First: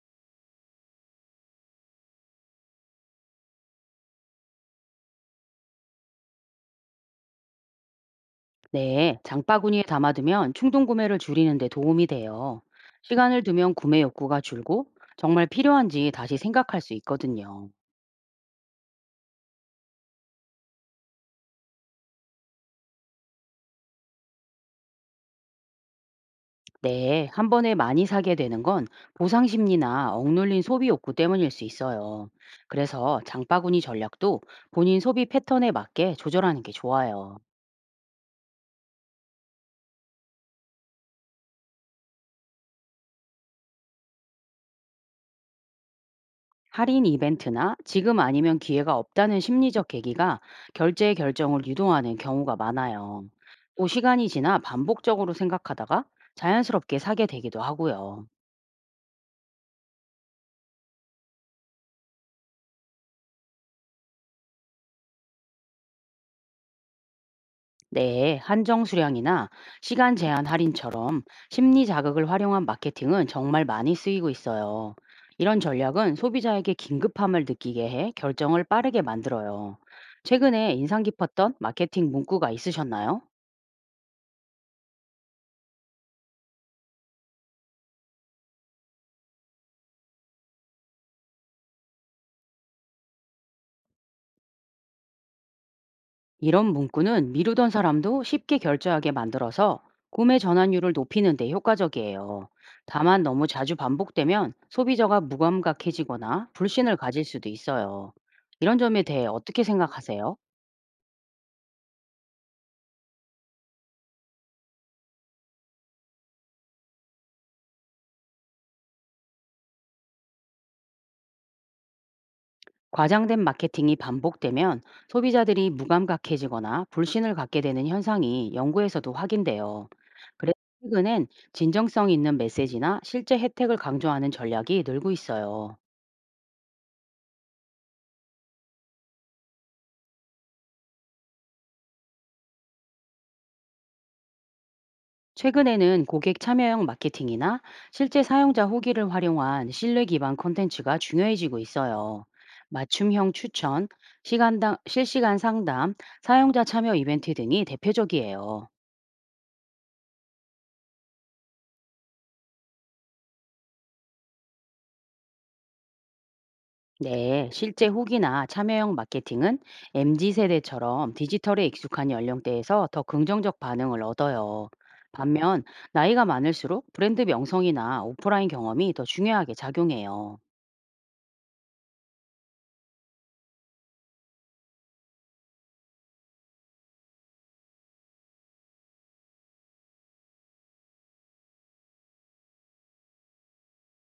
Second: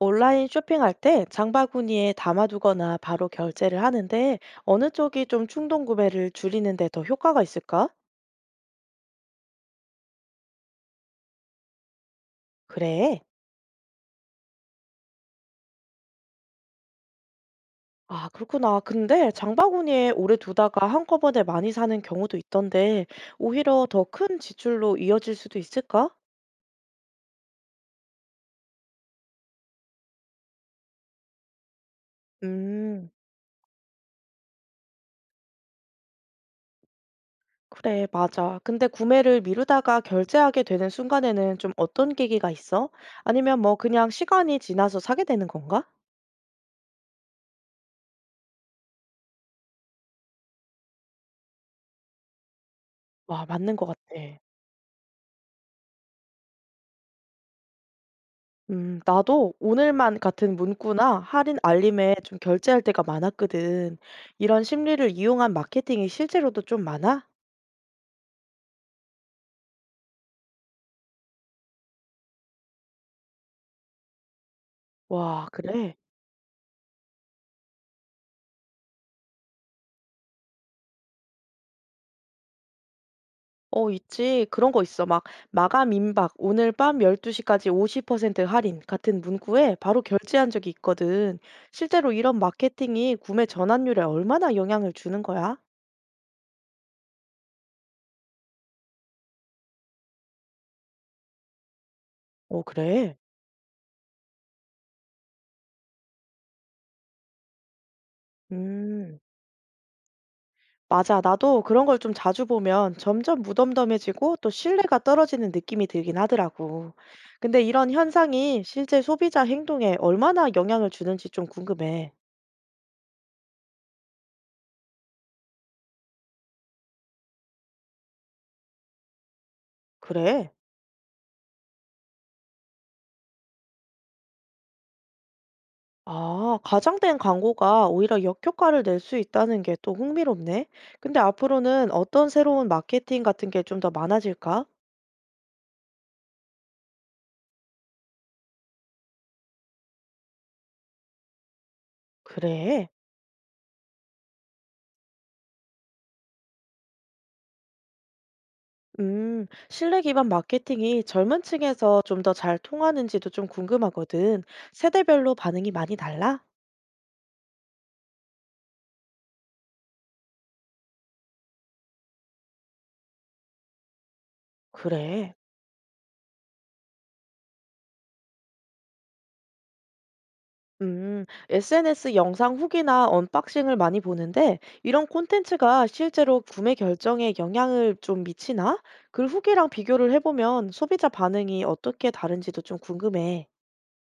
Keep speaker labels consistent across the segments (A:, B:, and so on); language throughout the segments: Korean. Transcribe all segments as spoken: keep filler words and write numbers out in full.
A: 온라인 쇼핑할 때 장바구니에 담아두거나 바로 결제를 하는데 어느 쪽이 좀 충동 구매를 줄이는 데 더 효과가 있을까?
B: 네, 장바구니에 담아두면 충동 구매를 줄이는 데 도움이 돼요.
A: 그래.
B: 시간을 두면 구매 욕구가 줄고 정말 필요한지 다시 생각할 수 있거든요.
A: 아, 그렇구나. 근데 장바구니에 오래 두다가 한꺼번에 많이 사는 경우도 있던데 오히려 더 큰 지출로 이어질 수도 있을까?
B: 네, 한 번에 많이 사게 되는 건 보상 심리나 억눌린 소비 욕구 때문일 수 있어요.
A: 음,
B: 그래서 장바구니 전략도 본인 소비 패턴에 맞게 조절하는 게 좋아요.
A: 그래, 맞아. 근데 구매를 미루다가 결제하게 되는 순간에는 좀 어떤 계기가 있어? 아니면 뭐 그냥 시간이 지나서 사게 되는 건가?
B: 할인 이벤트나 지금 아니면 기회가 없다는 심리적 계기가 결제 결정을 유도하는 경우가 많아요.
A: 와, 맞는 것
B: 또
A: 같아.
B: 시간이 지나 반복적으로 생각하다가 자연스럽게 사게 되기도 하고요.
A: 음 나도 오늘만 같은 문구나 할인 알림에 좀 결제할 때가 많았거든. 이런 심리를 이용한 마케팅이 실제로도 좀 많아?
B: 네, 한정 수량이나 시간 제한 할인처럼 심리 자극을 활용한 마케팅은 정말 많이 쓰이고 있어요.
A: 와,
B: 이런
A: 그래?
B: 전략은 소비자에게 긴급함을 느끼게 해 결정을 빠르게 만들어요. 최근에 인상 깊었던 마케팅 문구가 있으셨나요?
A: 어, 있지. 그런 거 있어. 막 마감 임박 오늘 밤 열두 시까지 오십 퍼센트 할인 같은 문구에 바로 결제한 적이 있거든. 실제로 이런 마케팅이 구매 전환율에 얼마나 영향을 주는 거야?
B: 이런 문구는 미루던 사람도 쉽게 결제하게 만들어서 구매 전환율을 높이는 데 효과적이에요.
A: 어, 그래?
B: 다만 너무 자주 반복되면 소비자가 무감각해지거나 불신을 가질 수도 있어요. 이런 점에
A: 음.
B: 대해 어떻게 생각하세요?
A: 맞아. 나도 그런 걸 좀 자주 보면 점점 무덤덤해지고 또 신뢰가 떨어지는 느낌이 들긴 하더라고. 근데 이런 현상이 실제 소비자 행동에 얼마나 영향을 주는지 좀 궁금해.
B: 과장된 마케팅이 반복되면 소비자들이 무감각해지거나 불신을 갖게 되는 현상이 연구에서도 확인돼요.
A: 그래?
B: 그래서 최근엔 진정성 있는 메시지나 실제 혜택을 강조하는 전략이 늘고 있어요.
A: 아, 과장된 광고가 오히려 역효과를 낼 수 있다는 게 또 흥미롭네. 근데 앞으로는 어떤 새로운 마케팅 같은 게 좀 더 많아질까?
B: 최근에는 고객 참여형 마케팅이나 실제 사용자 후기를 활용한 신뢰 기반 콘텐츠가 중요해지고 있어요.
A: 그래.
B: 맞춤형 추천, 시간당, 실시간 상담, 사용자 참여 이벤트 등이 대표적이에요.
A: 음, 신뢰 기반 마케팅이 젊은 층에서 좀 더 잘 통하는지도 좀 궁금하거든. 세대별로 반응이 많이 달라?
B: 네, 실제 후기나 참여형 마케팅은 엠지 세대처럼 디지털에 익숙한 연령대에서 더 긍정적 반응을 얻어요.
A: 그래.
B: 반면 나이가 많을수록 브랜드 명성이나 오프라인 경험이 더 중요하게 작용해요.
A: 음, 에스엔에스 영상 후기나 언박싱을 많이 보는데 이런 콘텐츠가 실제로 구매 결정에 영향을 좀 미치나? 그 후기랑 비교를 해보면 소비자 반응이 어떻게 다른지도 좀 궁금해.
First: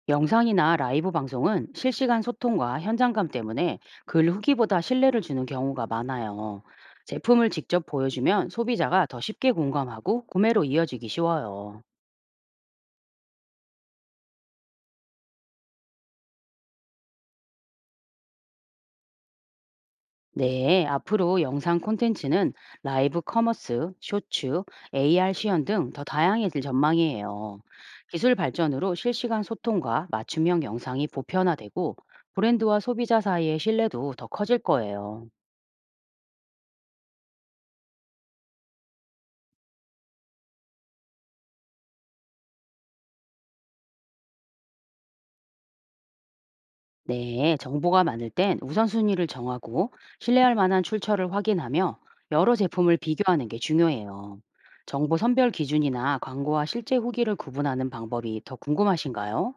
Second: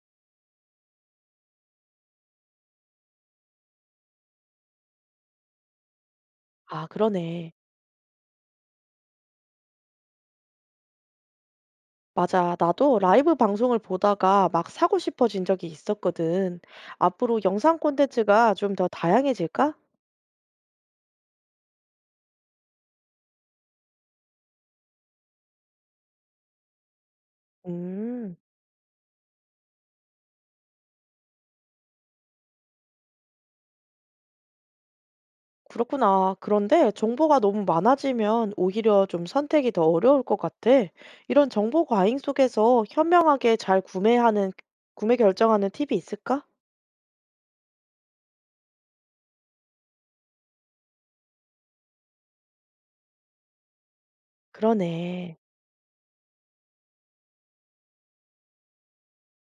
B: 영상이나 라이브 방송은 실시간 소통과 현장감 때문에 글 후기보다 신뢰를 주는 경우가 많아요.
A: 아,
B: 제품을
A: 그러네.
B: 직접 보여주면 소비자가 더 쉽게 공감하고 구매로 이어지기 쉬워요.
A: 맞아. 나도 라이브 방송을 보다가 막 사고 싶어진 적이 있었거든. 앞으로 영상 콘텐츠가 좀 더 다양해질까?
B: 네, 앞으로 영상 콘텐츠는 라이브 커머스, 쇼츠, 에이아르 시연 등 더 다양해질 전망이에요.
A: 음.
B: 기술 발전으로 실시간 소통과 맞춤형 영상이 보편화되고 브랜드와 소비자 사이의 신뢰도 더 커질 거예요.
A: 그렇구나. 그런데 정보가 너무 많아지면 오히려 좀 선택이 더 어려울 것 같아. 이런 정보 과잉 속에서 현명하게 잘 구매하는, 구매 결정하는 팁이 있을까?
B: 네, 정보가 많을 땐 우선순위를 정하고 신뢰할 만한 출처를 확인하며 여러 제품을 비교하는 게 중요해요. 정보
A: 그러네.
B: 선별 기준이나 광고와 실제 후기를 구분하는 방법이 더 궁금하신가요?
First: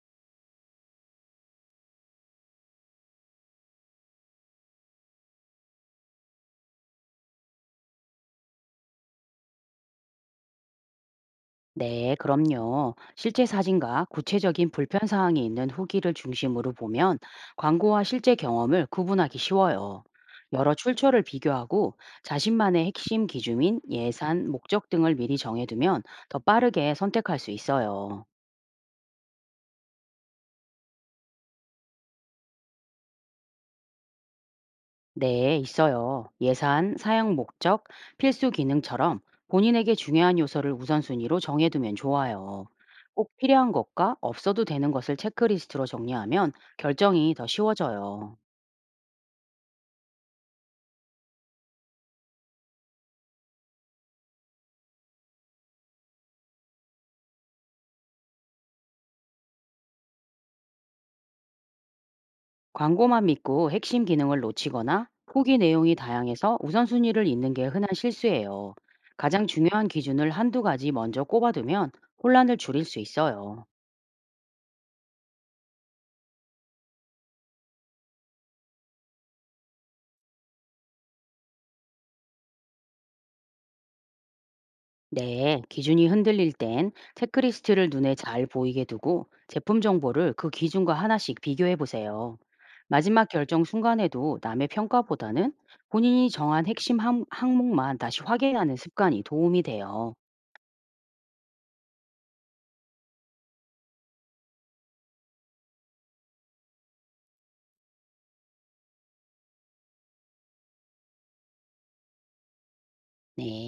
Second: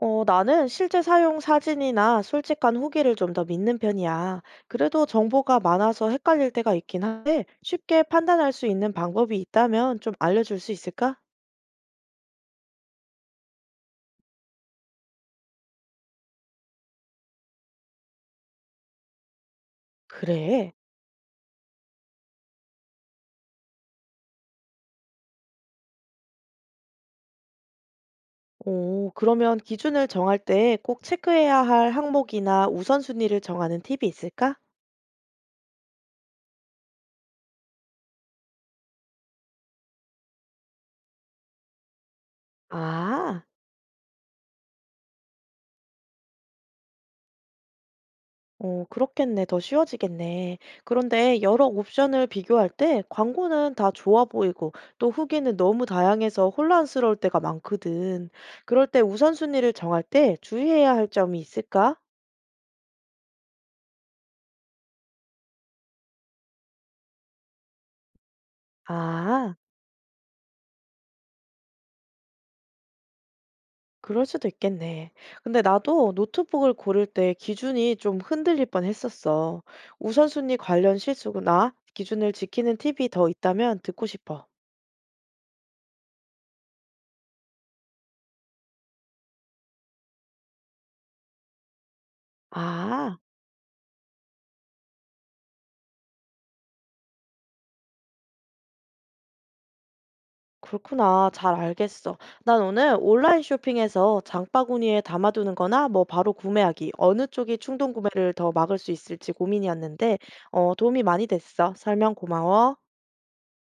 A: 어, 나는 실제 사용 사진이나 솔직한 후기를 좀 더 믿는 편이야. 그래도 정보가 많아서 헷갈릴 때가 있긴 한데 쉽게 판단할 수 있는 방법이 있다면 좀 알려줄 수 있을까?
B: 네, 그럼요. 실제 사진과 구체적인 불편 사항이 있는 후기를 중심으로 보면 광고와 실제 경험을 구분하기 쉬워요.
A: 그래.
B: 여러 출처를 비교하고 자신만의 핵심 기준인 예산, 목적 등을 미리 정해두면 더 빠르게 선택할 수 있어요.
A: 오, 그러면 기준을 정할 때 꼭 체크해야 할 항목이나 우선순위를 정하는 팁이 있을까?
B: 네, 있어요. 예산, 사용 목적, 필수 기능처럼 본인에게 중요한 요소를 우선순위로 정해두면 좋아요. 꼭
A: 아,
B: 필요한 것과 없어도 되는 것을 체크리스트로 정리하면 결정이 더 쉬워져요.
A: 오, 그렇겠네. 더 쉬워지겠네. 그런데 여러 옵션을 비교할 때 광고는 다 좋아 보이고 또 후기는 너무 다양해서 혼란스러울 때가 많거든. 그럴 때 우선순위를 정할 때 주의해야 할 점이 있을까?
B: 광고만 믿고 핵심 기능을 놓치거나 후기 내용이 다양해서 우선순위를 잇는 게 흔한 실수예요. 가장
A: 아.
B: 중요한 기준을 한두 가지 먼저 꼽아두면 혼란을 줄일 수 있어요.
A: 그럴 수도 있겠네. 근데 나도 노트북을 고를 때 기준이 좀 흔들릴 뻔했었어. 우선순위 관련 실수구나. 기준을 지키는 팁이 더 있다면 듣고 싶어.
B: 네, 기준이 흔들릴 땐 체크리스트를 눈에 잘 보이게 두고 제품 정보를 그 기준과 하나씩 비교해 보세요.
A: 아,
B: 마지막 결정 순간에도 남의 평가보다는 본인이 정한 핵심 함- 항목만 다시 확인하는 습관이 도움이 돼요.
A: 그렇구나. 잘 알겠어. 난 오늘 온라인 쇼핑에서 장바구니에 담아두는 거나 뭐 바로 구매하기. 어느 쪽이 충동 구매를 더 막을 수 있을지 고민이었는데, 어, 도움이 많이 됐어. 설명 고마워.
B: 네.